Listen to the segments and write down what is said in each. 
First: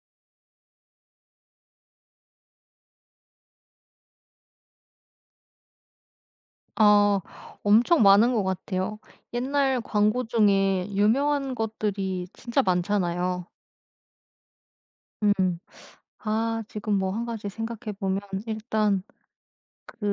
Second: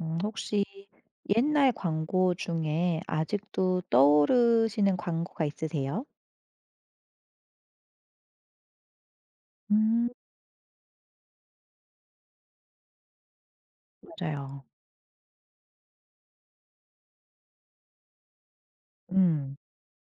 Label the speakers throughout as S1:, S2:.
S1: 음, 혹시 옛날 광고 중에 아직도 떠오르시는 광고가 있으세요?
S2: 아 엄청 많은 것 같아요. 옛날
S1: 음,
S2: 광고 중에 유명한 것들이 진짜 많잖아요.
S1: 맞아요.
S2: 음. 아 지금 뭐 한 가지 생각해 보면 일단
S1: 음.
S2: 그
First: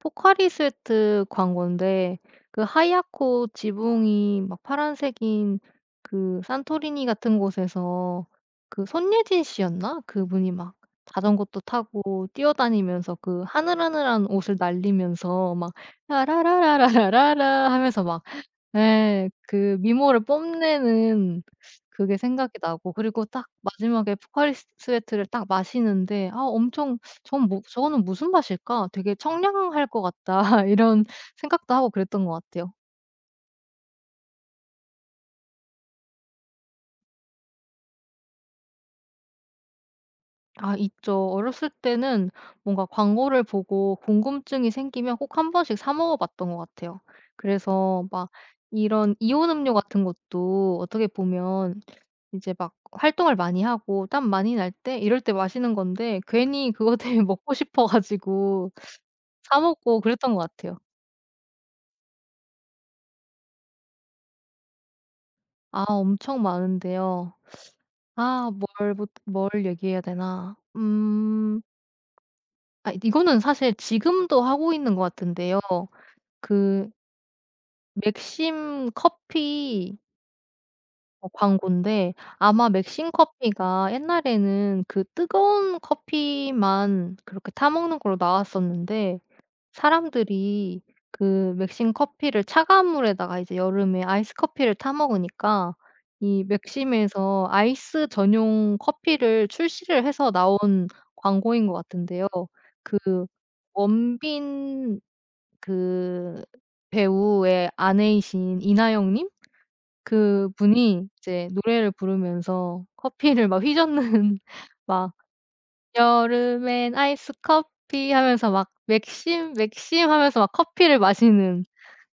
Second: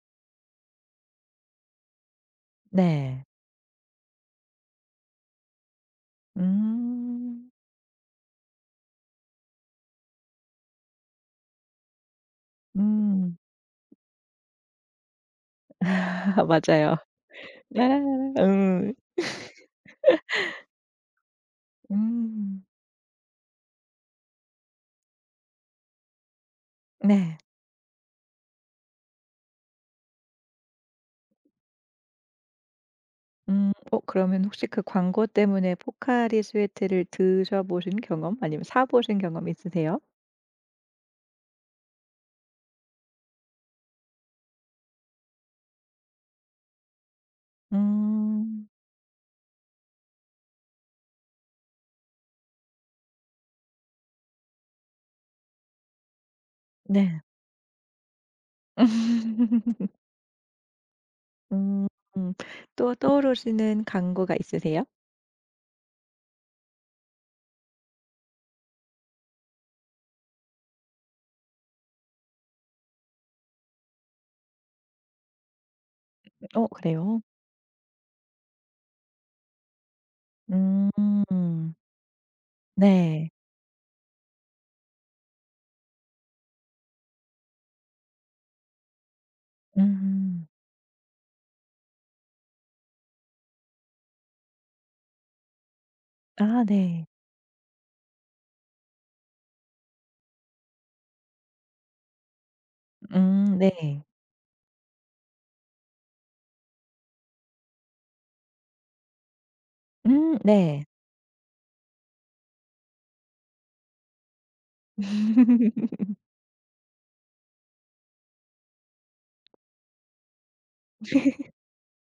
S2: 포카리 스웨트 광고인데 그
S1: 네.
S2: 하얗고 지붕이 막 파란색인 그 산토리니 같은
S1: 음.
S2: 곳에서 그 손예진 씨였나? 그분이 막 자전거도 타고 뛰어다니면서
S1: 음.
S2: 그 하늘하늘한 옷을 날리면서 막
S1: 맞아요.
S2: "라라라라라라라."
S1: 네.
S2: 하면서 막
S1: 음.
S2: 예. 그 미모를 뽐내는 그게 생각이
S1: 음.
S2: 나고 그리고 딱 마지막에 포카리 스 스웨트를 딱 마시는데 '아 엄청
S1: 네.
S2: 전 뭐 저거는 무슨 맛일까? 되게 청량할 것 같다.' 이런 생각도 하고 그랬던 것 같아요.
S1: 음. 어, 그러면 혹시 그 광고 때문에 포카리 스웨트를 드셔 보신 경험 아니면 사 보신 경험 있으세요?
S2: 아 있죠. 어렸을 때는 뭔가 광고를 보고 궁금증이 생기면 꼭 한 번씩 사 먹어 봤던 것 같아요. 그래서 막
S1: 음.
S2: 이런 이온 음료 같은 것도 어떻게 보면 이제 막 활동을 많이 하고 땀 많이 날 때 이럴 때 마시는 건데 괜히 그것 때문에
S1: 네.
S2: 먹고 싶어 가지고 사 먹고 그랬던 것 같아요.
S1: 음. 또 떠오르시는 광고가 있으세요?
S2: 아 엄청 많은데요. 아 뭘부 뭘 얘기해야 되나? 음. 아 이거는 사실 지금도 하고 있는 것 같은데요.
S1: 어,
S2: 그
S1: 그래요?
S2: 맥심 커피 어
S1: 음.
S2: 광고인데 아마 맥심
S1: 네.
S2: 커피가 옛날에는 그 뜨거운 커피만 그렇게 타 먹는 걸로 나왔었는데
S1: 음.
S2: 사람들이 그 맥심 커피를 차가운 물에다가 이제 여름에 아이스 커피를 타 먹으니까 이
S1: 아, 네.
S2: 맥심에서 아이스 전용 커피를 출시를 해서 나온 광고인 것 같은데요. 그
S1: 음, 네.
S2: 원빈 그 배우의 아내이신 이나영 님
S1: 음, 네.
S2: 그분이 이제 노래를 부르면서 커피를 막 휘젓는 막 여름엔 아이스 커피 하면서 막 맥심, 맥심 하면서 막 커피를 마시는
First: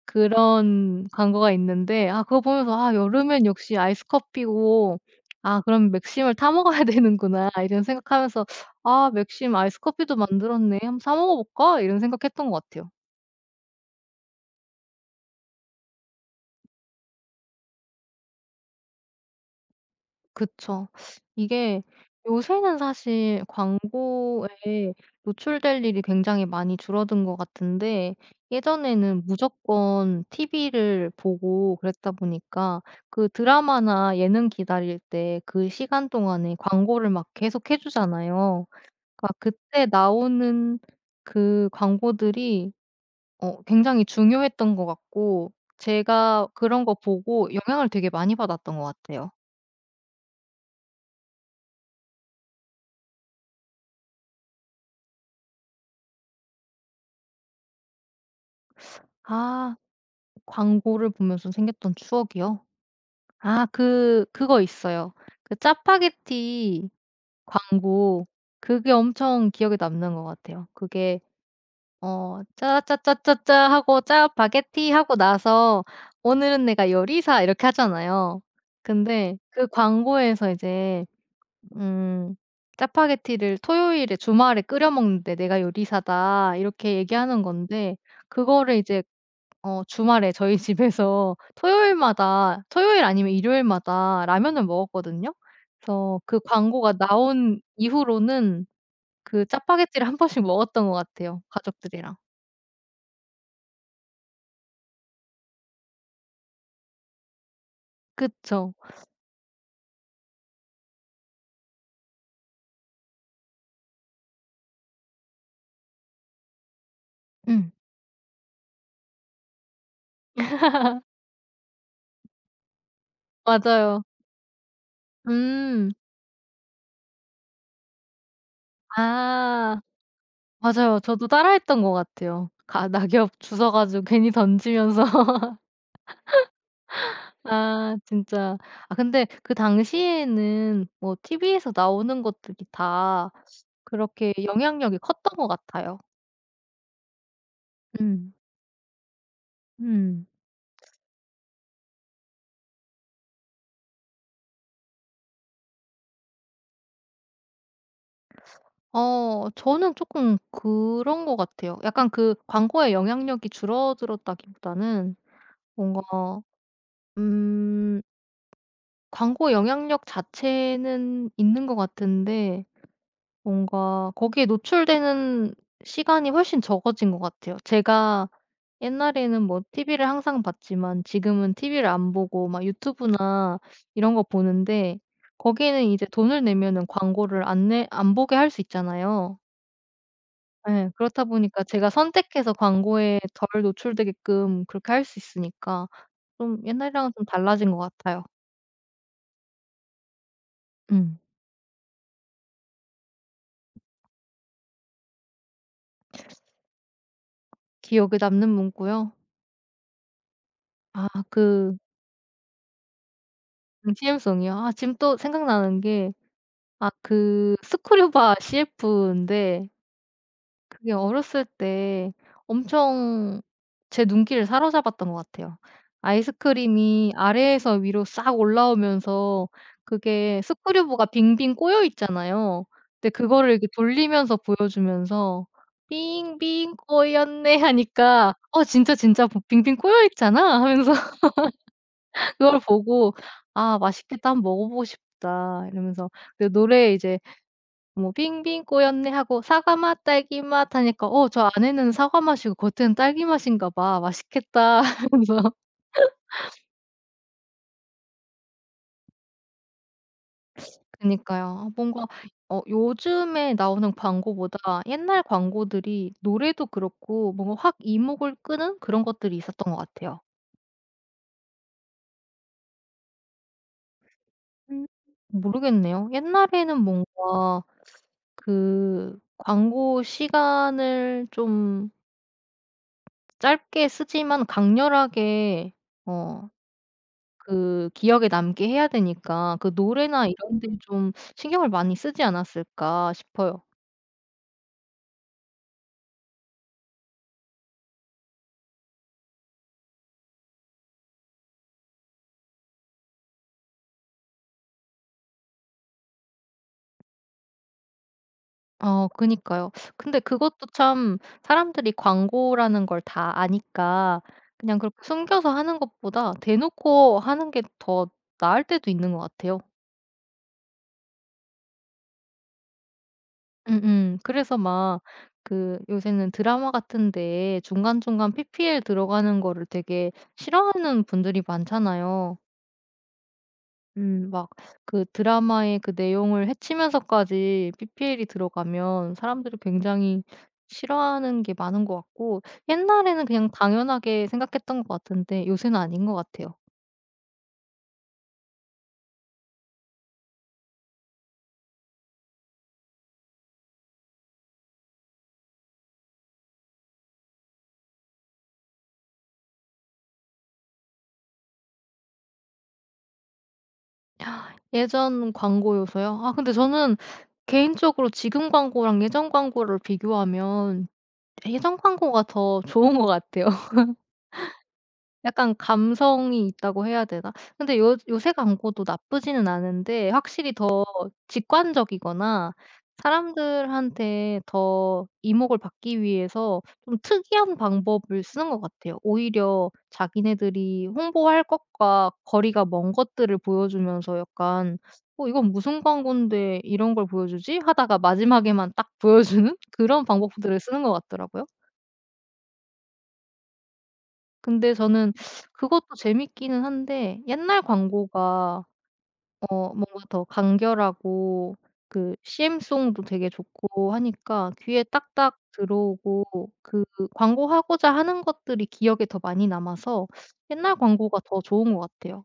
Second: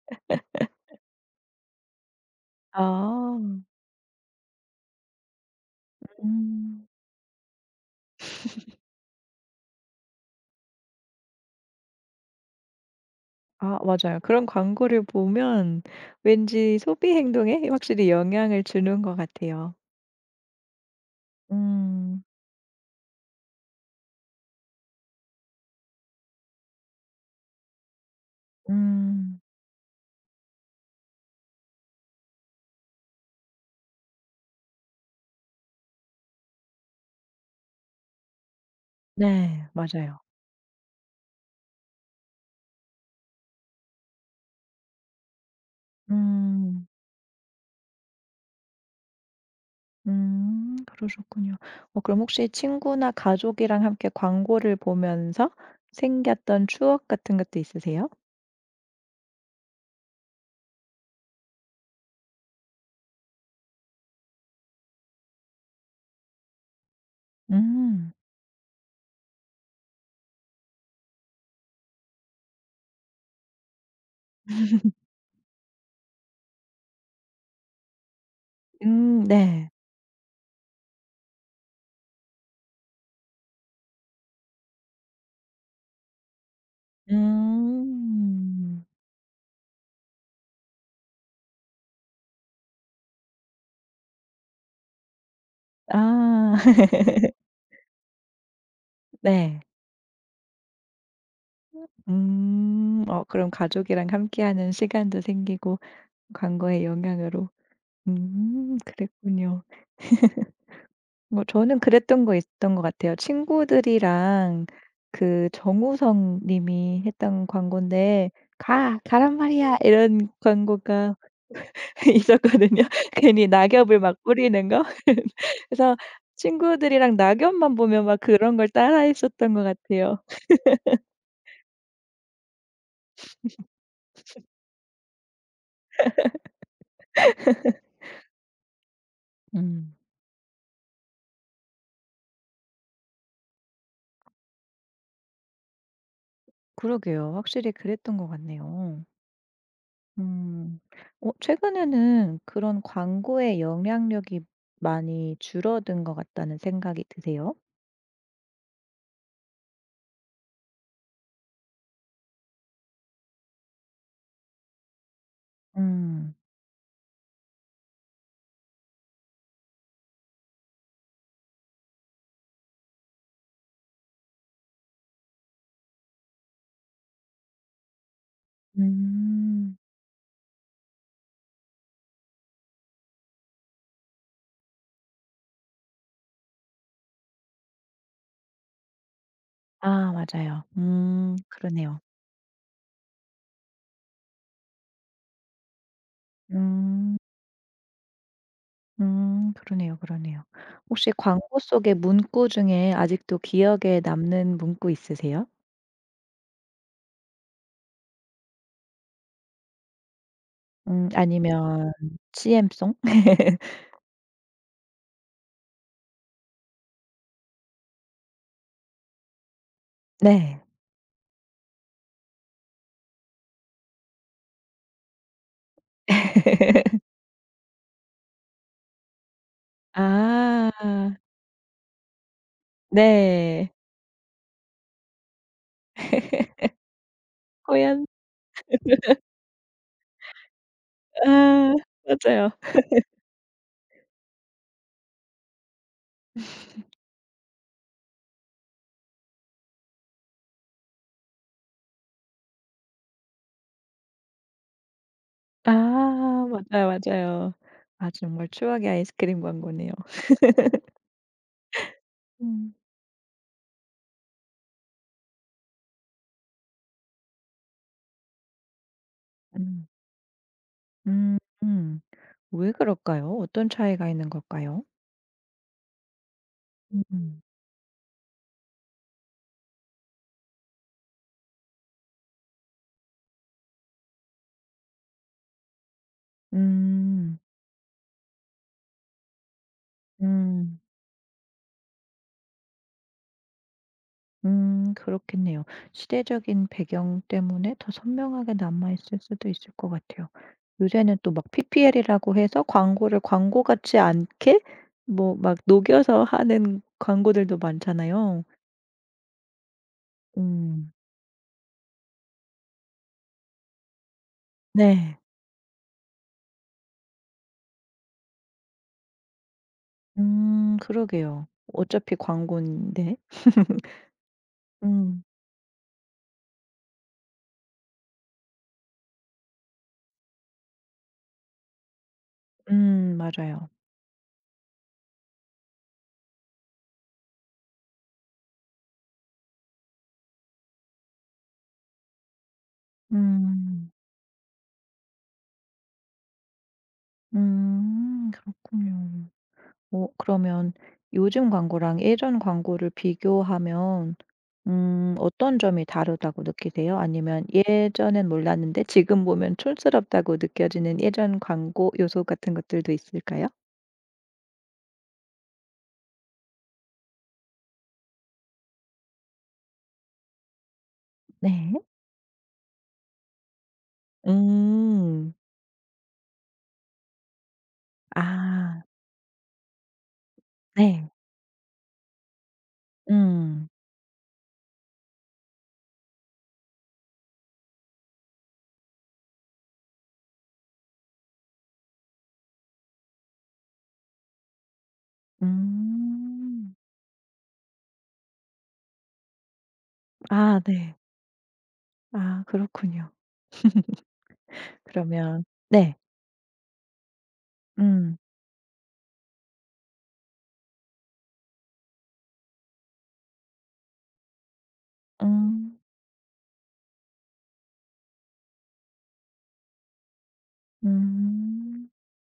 S2: 그런 광고가 있는데 아 그거 보면서 '아
S1: 아.
S2: 여름엔 역시 아이스 커피고 아 그럼 맥심을 타 먹어야
S1: 음.
S2: 되는구나.' 이런 생각하면서 '아 맥심 아이스 커피도 만들었네. 한번 사 먹어 볼까?' 이런 생각했던 것 같아요.
S1: 아, 맞아요. 그런 광고를 보면 왠지 소비 행동에 확실히 영향을 주는 것 같아요.
S2: 그쵸. 이게
S1: 음.
S2: 요새는 사실 광고에 노출될 일이 굉장히 많이 줄어든 것 같은데 예전에는
S1: 음.
S2: 무조건 TV를 보고 그랬다 보니까 그 드라마나 예능 기다릴 때 그 시간 동안에 광고를 막 계속 해 주잖아요. 그러니까
S1: 네,
S2: 그때
S1: 맞아요.
S2: 나오는 그 광고들이 어 굉장히 중요했던 것 같고 제가 그런
S1: 음.
S2: 거 보고 영향을 되게 많이 받았던 것 같아요.
S1: 음, 그러셨군요. 어, 그럼 혹시 친구나 가족이랑 함께 광고를 보면서 생겼던 추억 같은 것도 있으세요?
S2: '아 광고를 보면서 생겼던 추억이요? 아 그 그거 있어요. 그 짜파게티
S1: 음.
S2: 광고 그게 엄청 기억에 남는 것 같아요. 그게 어 "짜짜짜짜짜." 하고 짜파게티 하고 나서 "오늘은 내가 요리사." 이렇게 하잖아요.
S1: 음,
S2: 근데 그
S1: 네.
S2: 광고에서 이제 음 짜파게티를 토요일에 주말에 끓여 먹는데 "내가 요리사다." 이렇게 얘기하는 건데 그거를
S1: 음.
S2: 이제 어 주말에 저희 집에서 토요일마다 토요일 아니면 일요일마다 라면을 먹었거든요. 그래서 그
S1: 아.
S2: 광고가 나온 이후로는 그
S1: 네.
S2: 짜파게티를 한 번씩 먹었던 것 같아요, 가족들이랑.
S1: 음. 어, 그럼 가족이랑 함께하는 시간도 생기고 광고의 영향으로.
S2: 그쵸.
S1: 음, 그랬군요. 뭐, 저는 그랬던 거 있었던 것 같아요. 친구들이랑 그 정우성 님이 했던
S2: 음.
S1: 광고인데 "가. 가란 말이야." 이런 광고가 있었거든요. 괜히 낙엽을
S2: 맞아요.
S1: 막 뿌리는 거.
S2: 음.
S1: 그래서 친구들이랑 낙엽만 보면 막 그런 걸 따라했었던 것
S2: 아.
S1: 같아요.
S2: 맞아요. 저도 따라했던 것 같아요. 가 낙엽 주워 가지고 괜히 던지면서. 아 진짜. 아 근데 그
S1: 음.
S2: 당시에는 뭐 티브이에서 나오는 것들이 다 그렇게 영향력이 컸던 것 같아요.
S1: 그러게요. 확실히 그랬던 것
S2: 음.
S1: 같네요.
S2: 음.
S1: 음. 어, 최근에는 그런 광고의 영향력이 많이 줄어든 것 같다는 생각이 드세요?
S2: 어 저는 조금 그런 것 같아요. 약간 그 광고의 영향력이 줄어들었다기보다는 뭔가
S1: 음.
S2: 음 광고 영향력 자체는 있는 것 같은데 뭔가 거기에 노출되는 시간이 훨씬 적어진 것 같아요. 제가 옛날에는 뭐
S1: 음.
S2: TV를 항상 봤지만 지금은 TV를 안 보고 막 유튜브나 이런 거 보는데 거기에는 이제 돈을 내면은 광고를 안 보게 할 수 있잖아요.
S1: 아, 맞아요.
S2: 예. 그렇다
S1: 음,
S2: 보니까 제가
S1: 그러네요.
S2: 선택해서 광고에 덜 노출되게끔 그렇게 할 수 있으니까 좀 옛날이랑은
S1: 음.
S2: 좀 달라진 것 같아요.
S1: 음, 그러네요, 그러네요. 혹시
S2: 음.
S1: 광고 속의 문구 중에 아직도 기억에 남는 문구 있으세요?
S2: 기억에 남는 문구요?
S1: 음,
S2: 아 그
S1: 아니면 CM송?
S2: CM송이요? 아 지금 또 생각나는 게 아 그 스크류바 CF인데
S1: 네.
S2: 그게 어렸을 때 엄청 제 눈길을 사로잡았던 것 같아요. 아이스크림이 아래에서 위로 싹 올라오면서 그게 스크류브가
S1: 아,
S2: 빙빙 꼬여 있잖아요. 근데 그거를 이렇게
S1: 네.
S2: 돌리면서 보여주면서 "빙빙 꼬였네."
S1: 고얀.
S2: 하니까 '어 진짜, 진짜 보 빙빙 꼬여 있잖아.' 하면서
S1: 아, 맞아요.
S2: 그걸 보고 '아 맛있겠다. 한번 먹어보고 싶다.' 이러면서 그 노래에 이제 뭐 "빙빙 꼬였네." 하고 "사과 맛, 딸기 맛." 하니까 "어 저 안에는 사과 맛이고 겉에는 딸기 맛인가 봐. 맛있겠다." 하면서
S1: 아, 맞아요, 맞아요. 아, 정말 추억의 아이스크림 광고네요.
S2: 그니까요. 뭔가 어
S1: 음.
S2: 요즘에 나오는 광고보다 옛날 광고들이 노래도 그렇고 뭔가 확 이목을 끄는 그런 것들이 있었던 것
S1: 음.
S2: 같아요.
S1: 음. 음. 왜 그럴까요? 어떤 차이가 있는 걸까요?
S2: 음. 모르겠네요. 옛날에는
S1: 음.
S2: 뭔가 그 광고 시간을 좀 짧게 쓰지만 강렬하게 어
S1: 음.
S2: 그 기억에 남게 해야 되니까 그 노래나 이런 데
S1: 음.
S2: 좀 신경을 많이 쓰지 않았을까 싶어요.
S1: 음, 그렇겠네요. 시대적인 배경 때문에 더 선명하게 남아있을 수도 있을 것 같아요. 요새는 또 막 PPL이라고 해서 광고를 광고 같지 않게 뭐 막 녹여서 하는 광고들도 많잖아요.
S2: 어 그니까요. 근데 그것도
S1: 음.
S2: 참 사람들이 광고라는 걸 다 아니까 그냥 그렇게
S1: 네.
S2: 숨겨서 하는 것보다 대놓고 하는 게 더 나을 때도 있는 것 같아요.
S1: 음, 그러게요. 어차피 광고인데.
S2: 음음. 그래서 막
S1: 음.
S2: 그 요새는 드라마 같은 데 중간중간 PPL 들어가는 거를 되게 싫어하는 분들이 많잖아요.
S1: 음, 맞아요.
S2: 막 그 드라마의 그 내용을 해치면서까지 PPL이 들어가면 사람들이 굉장히 싫어하는 게 많은 것 같고 옛날에는 그냥
S1: 음.
S2: 당연하게 생각했던 것 같은데 요새는 아닌 것 같아요.
S1: 음, 그렇군요. 어, 그러면 요즘 광고랑 예전 광고를 비교하면 음, 어떤 점이 다르다고 느끼세요? 아니면 예전엔 몰랐는데 지금 보면 촌스럽다고 느껴지는 예전 광고 요소 같은 것들도 있을까요?
S2: 예전 광고 요소요? 아 근데 저는 개인적으로 지금 광고랑 예전 광고를 비교하면
S1: 네.
S2: 예전 광고가 더 좋은 것 같아요.
S1: 음.
S2: 약간 감성이 있다고 해야 되나? 근데 요 요새
S1: 아.
S2: 광고도 나쁘지는 않은데 확실히 더
S1: 네.
S2: 직관적이거나
S1: 음.
S2: 사람들한테 더 이목을 받기 위해서 좀 특이한 방법을 쓰는 것 같아요. 오히려 자기네들이 홍보할 것과 거리가 먼 것들을 보여주면서 약간 '어 이건 무슨 광고인데
S1: 음.
S2: 이런 걸 보여주지?' 하다가 마지막에만 딱 보여주는 그런
S1: 아,
S2: 방법들을 쓰는 것
S1: 네.
S2: 같더라고요.
S1: 아, 그렇군요.
S2: 근데 저는
S1: 그러면 네.
S2: 그것도 재밌기는 한데 옛날
S1: 음.
S2: 광고가 어 뭔가 더 간결하고 그 CM송도 되게 좋고 하니까 귀에 딱딱
S1: 음.
S2: 들어오고 그 광고하고자 하는 것들이 기억에 더 많이 남아서 옛날 광고가 더 좋은 것
S1: 음.
S2: 같아요.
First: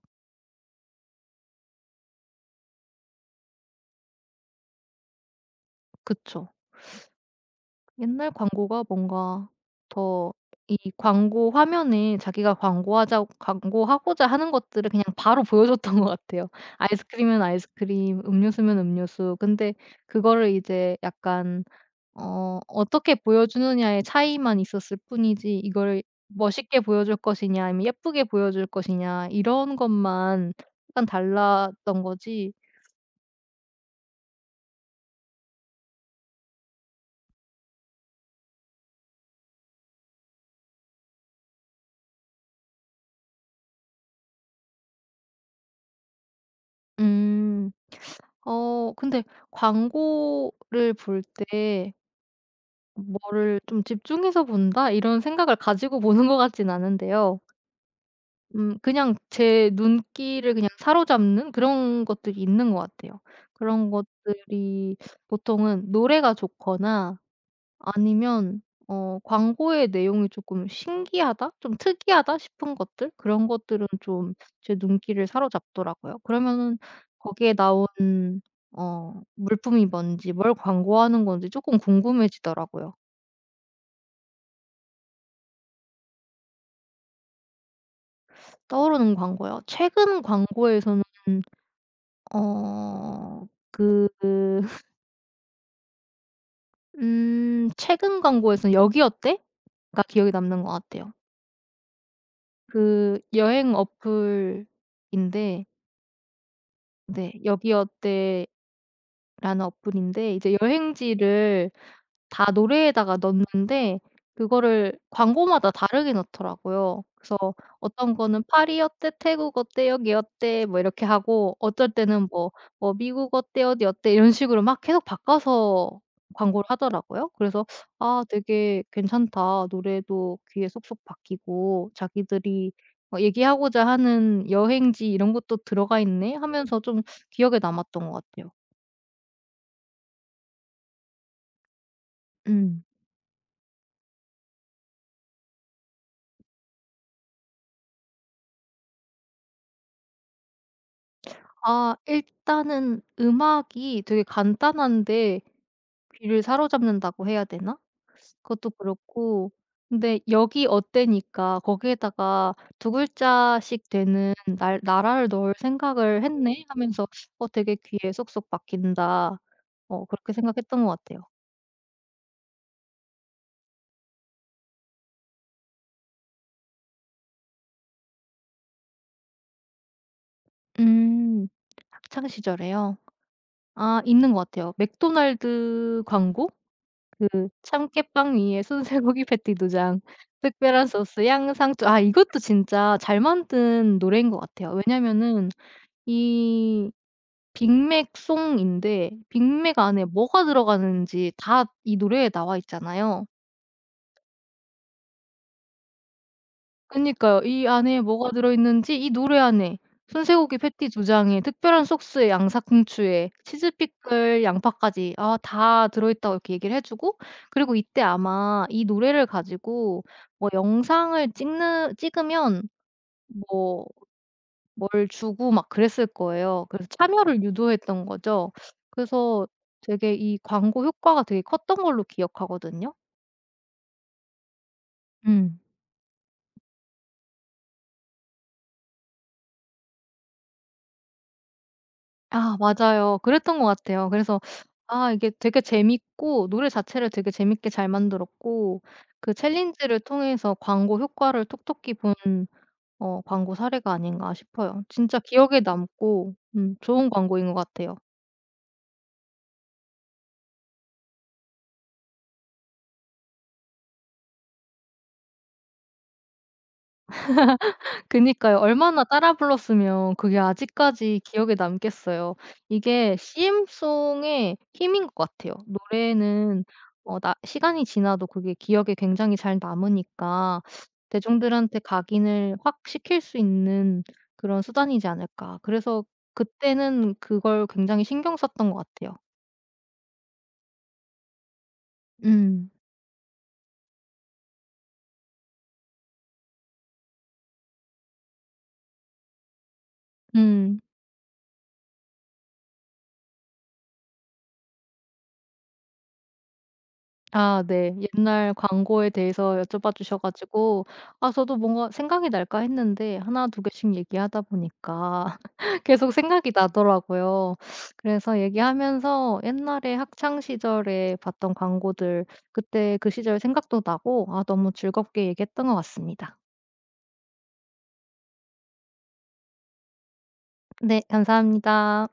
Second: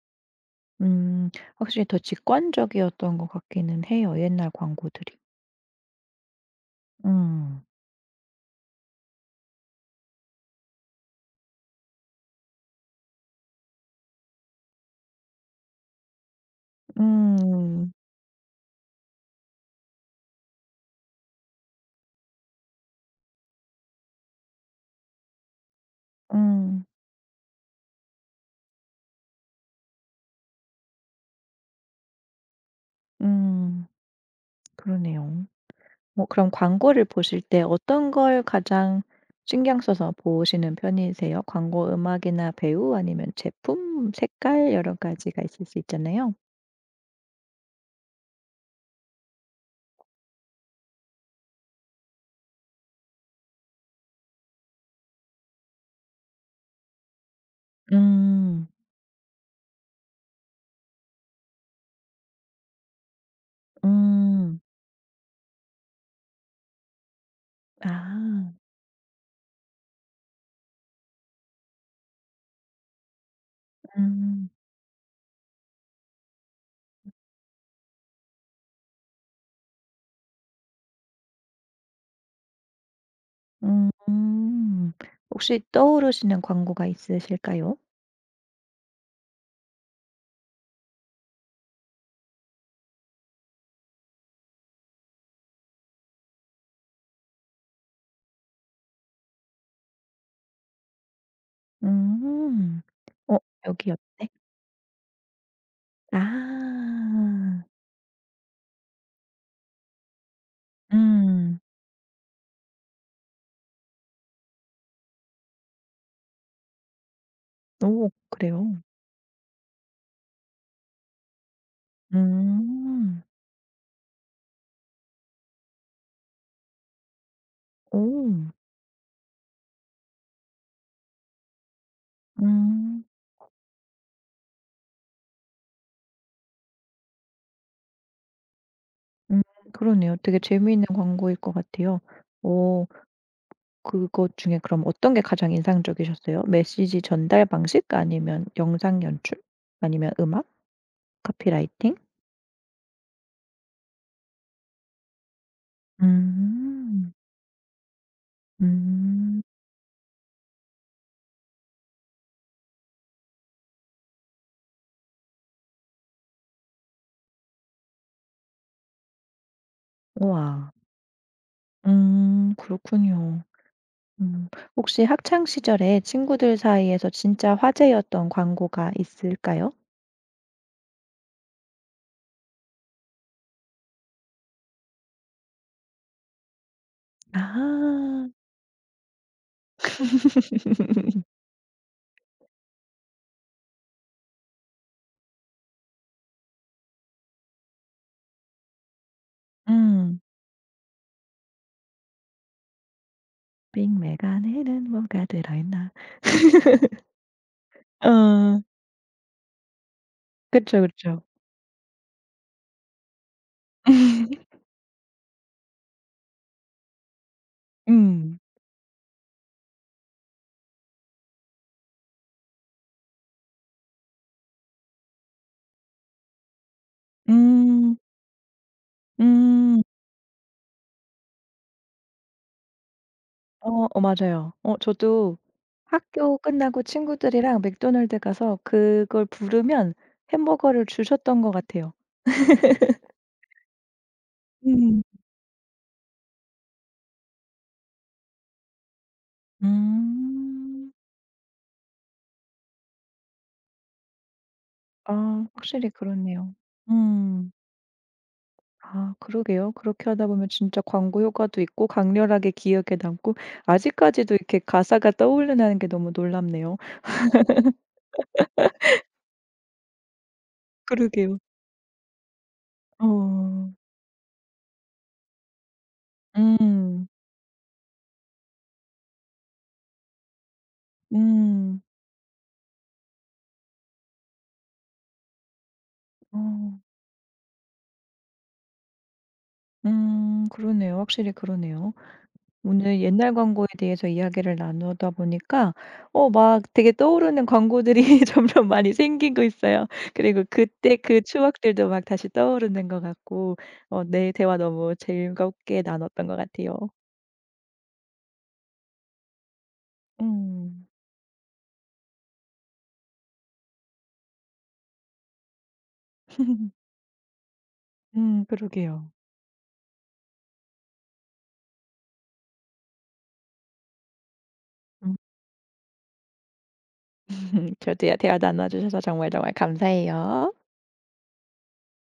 S1: 음. 확실히 더 직관적이었던 것 같기는 해요, 옛날 광고들이.
S2: 그쵸.
S1: 음.
S2: 옛날 광고가 뭔가 더 이 광고 화면에 자기가 광고하자 광고하고자 하는 것들을 그냥 바로 보여줬던 것 같아요. 아이스크림은
S1: 음.
S2: 아이스크림, 음료수면 음료수. 근데 그거를 이제 약간 어 어떻게 보여주느냐의 차이만 있었을 뿐이지 이걸
S1: 음.
S2: 멋있게
S1: 음.
S2: 보여줄 것이냐 아니면 예쁘게 보여줄 것이냐 이런 것만 약간 달랐던 거지.
S1: 음. 그러네요. 뭐, 그럼 광고를 보실 때 어떤 걸 가장 신경 써서 보시는 편이세요? 광고 음악이나 배우 아니면 제품, 색깔 여러 가지가 있을 수 있잖아요.
S2: 음. 어 근데 '광고를 볼 때 뭐를 좀 집중해서 본다.' 이런 생각을 가지고 보는 것 같진 않은데요.
S1: 음.
S2: 그냥 제 눈길을 그냥 사로잡는 그런 것들이 있는 것 같아요. 그런
S1: 음.
S2: 것들이 보통은 노래가 좋거나
S1: 아.
S2: 아니면 어 광고의 내용이 조금 신기하다? 좀 특이하다 싶은 것들? 그런 것들은 좀
S1: 음.
S2: 제 눈길을 사로잡더라고요. 그러면은 거기에 나온 어 물품이 뭔지 뭘 광고하는 건지 조금 궁금해지더라고요.
S1: 음. 음. 혹시 떠오르시는 광고가 있으실까요?
S2: 떠오르는 광고요? 최근 광고에서는 어 그 최근 광고에서는 "여기 어때?" 가 기억에 남는 것 같아요.
S1: 음.
S2: 그
S1: 어,
S2: 여행
S1: 여기 어때?
S2: 어플인데 네
S1: 아.
S2: "여기 어때?" 라는 어플인데 이제
S1: 음.
S2: 여행지를 다 노래에다가 넣는데 그거를 광고마다 다르게 넣더라고요. 그래서
S1: 오,
S2: 어떤 거는 "파리
S1: 그래요?
S2: 어때? 태국 어때? 여기 어때?" 뭐 이렇게 하고 어떨 때는 뭐 뭐
S1: 음.
S2: "미국 어때? 어디 어때?" 이런 식으로 막 계속 바꿔서 광고를 하더라고요. 그래서 '아
S1: 오.
S2: 되게 괜찮다. 노래도 귀에 쏙쏙 박히고 자기들이
S1: 음.
S2: 어 얘기하고자 하는 여행지 이런 것도 들어가 있네.' 하면서 좀 기억에 남았던 것 같아요.
S1: 음, 그러네요. 되게 재미있는 광고일 것 같아요.
S2: 음.
S1: 오, 그것 중에 그럼 어떤 게 가장 인상적이셨어요? 메시지 전달 방식 아니면 영상 연출 아니면 음악, 카피라이팅?
S2: 아 일단은 음악이 되게 간단한데 귀를
S1: 음.
S2: 사로잡는다고 해야 되나? 그것도
S1: 음.
S2: 그렇고 근데 "여기 어때"니까 거기에다가 두 글자씩 되는 날 나라를 넣을 생각을 했네 하면서 '어 되게 귀에 쏙쏙 박힌다.' 어 그렇게
S1: 우와.
S2: 생각했던 것 같아요.
S1: 음, 그렇군요. 음, 혹시 학창 시절에 친구들 사이에서 진짜 화제였던 광고가 있을까요?
S2: 음. 학창 시절에요? 아 있는 것 같아요. 맥도날드 광고? 그
S1: 아.
S2: 참깨빵 위에 순쇠고기 패티 도 장, 특별한 소스 양상추 아 이것도 진짜 잘 만든 노래인 것 같아요. 왜냐면은 이 빅맥 송인데 빅맥 안에
S1: 음.
S2: 뭐가 들어가는지 다 이 노래에 나와 있잖아요.
S1: 빅맥 안에는 뭐가 들어있나.
S2: 그니까요. 이 안에 뭐가
S1: 어.
S2: 들어있는지 이 노래 안에 순쇠고기
S1: 그쵸,
S2: 패티 두
S1: 그쵸.
S2: 장에 특별한 소스에 양상추에 치즈 피클 양파까지 아 다 들어있다고 이렇게 얘기를 해 주고 그리고 이때
S1: 음.
S2: 아마 이 노래를 가지고 뭐 영상을 찍는 찍으면 뭐 뭘 주고 막 그랬을 거예요. 그래서 참여를
S1: 음.
S2: 유도했던 거죠. 그래서
S1: 음.
S2: 되게 이 광고 효과가 되게 컸던 걸로 기억하거든요.
S1: 어, 어, 맞아요. 어, 저도
S2: 음.
S1: 학교 끝나고 친구들이랑 맥도날드 가서 그걸 부르면 햄버거를 주셨던 것 같아요.
S2: 아 맞아요. 그랬던 것 같아요. 그래서
S1: 음.
S2: 아 이게 되게 재밌고 노래 자체를 되게 재밌게 잘 만들었고 그 챌린지를 통해서
S1: 음.
S2: 광고 효과를 톡톡히 본 어 광고 사례가 아닌가 싶어요. 진짜
S1: 아,
S2: 기억에
S1: 확실히
S2: 남고
S1: 그렇네요.
S2: 좋은 광고인
S1: 음.
S2: 것 같아요.
S1: 아, 그러게요. 그렇게 하다 보면 진짜 광고 효과도 있고 강렬하게 기억에 남고 아직까지도 이렇게 가사가 떠오른다는 게 너무 놀랍네요.
S2: 그니까요. 얼마나 따라 불렀으면 그게 아직까지
S1: 그러게요.
S2: 기억에 남겠어요. 이게
S1: 어.
S2: CM송의 힘인 것 같아요. 노래는
S1: 음.
S2: 어 나 시간이 지나도 그게 기억에 굉장히 잘 남으니까
S1: 음.
S2: 대중들한테 각인을 확 시킬 수 있는 그런 수단이지 않을까. 그래서
S1: 어.
S2: 그때는 그걸 굉장히 신경 썼던 것 같아요.
S1: 음, 그러네요. 확실히 그러네요.
S2: 음.
S1: 오늘 옛날 광고에 대해서 이야기를 나누다 보니까 어, 막 되게 떠오르는 광고들이 점점 많이 생기고 있어요. 그리고
S2: 음.
S1: 그때 그 추억들도 막 다시 떠오르는 것 같고 어, 네, 대화 너무 즐겁게 나눴던 것 같아요.
S2: 아 네. 옛날 광고에 대해서 여쭤봐 주셔
S1: 음.
S2: 가지고 아 저도 뭔가 생각이 날까 했는데 하나, 두 개씩 얘기하다 보니까 계속 생각이 나더라고요. 그래서
S1: 음, 그러게요.
S2: 얘기하면서 옛날에 학창 시절에 봤던 광고들 그때 그 시절 생각도 나고 아 너무
S1: 음.
S2: 즐겁게 얘기했던 것 같습니다.
S1: 저도요. 대화 나눠 주셔서 정말 정말 감사해요.
S2: 네 감사합니다.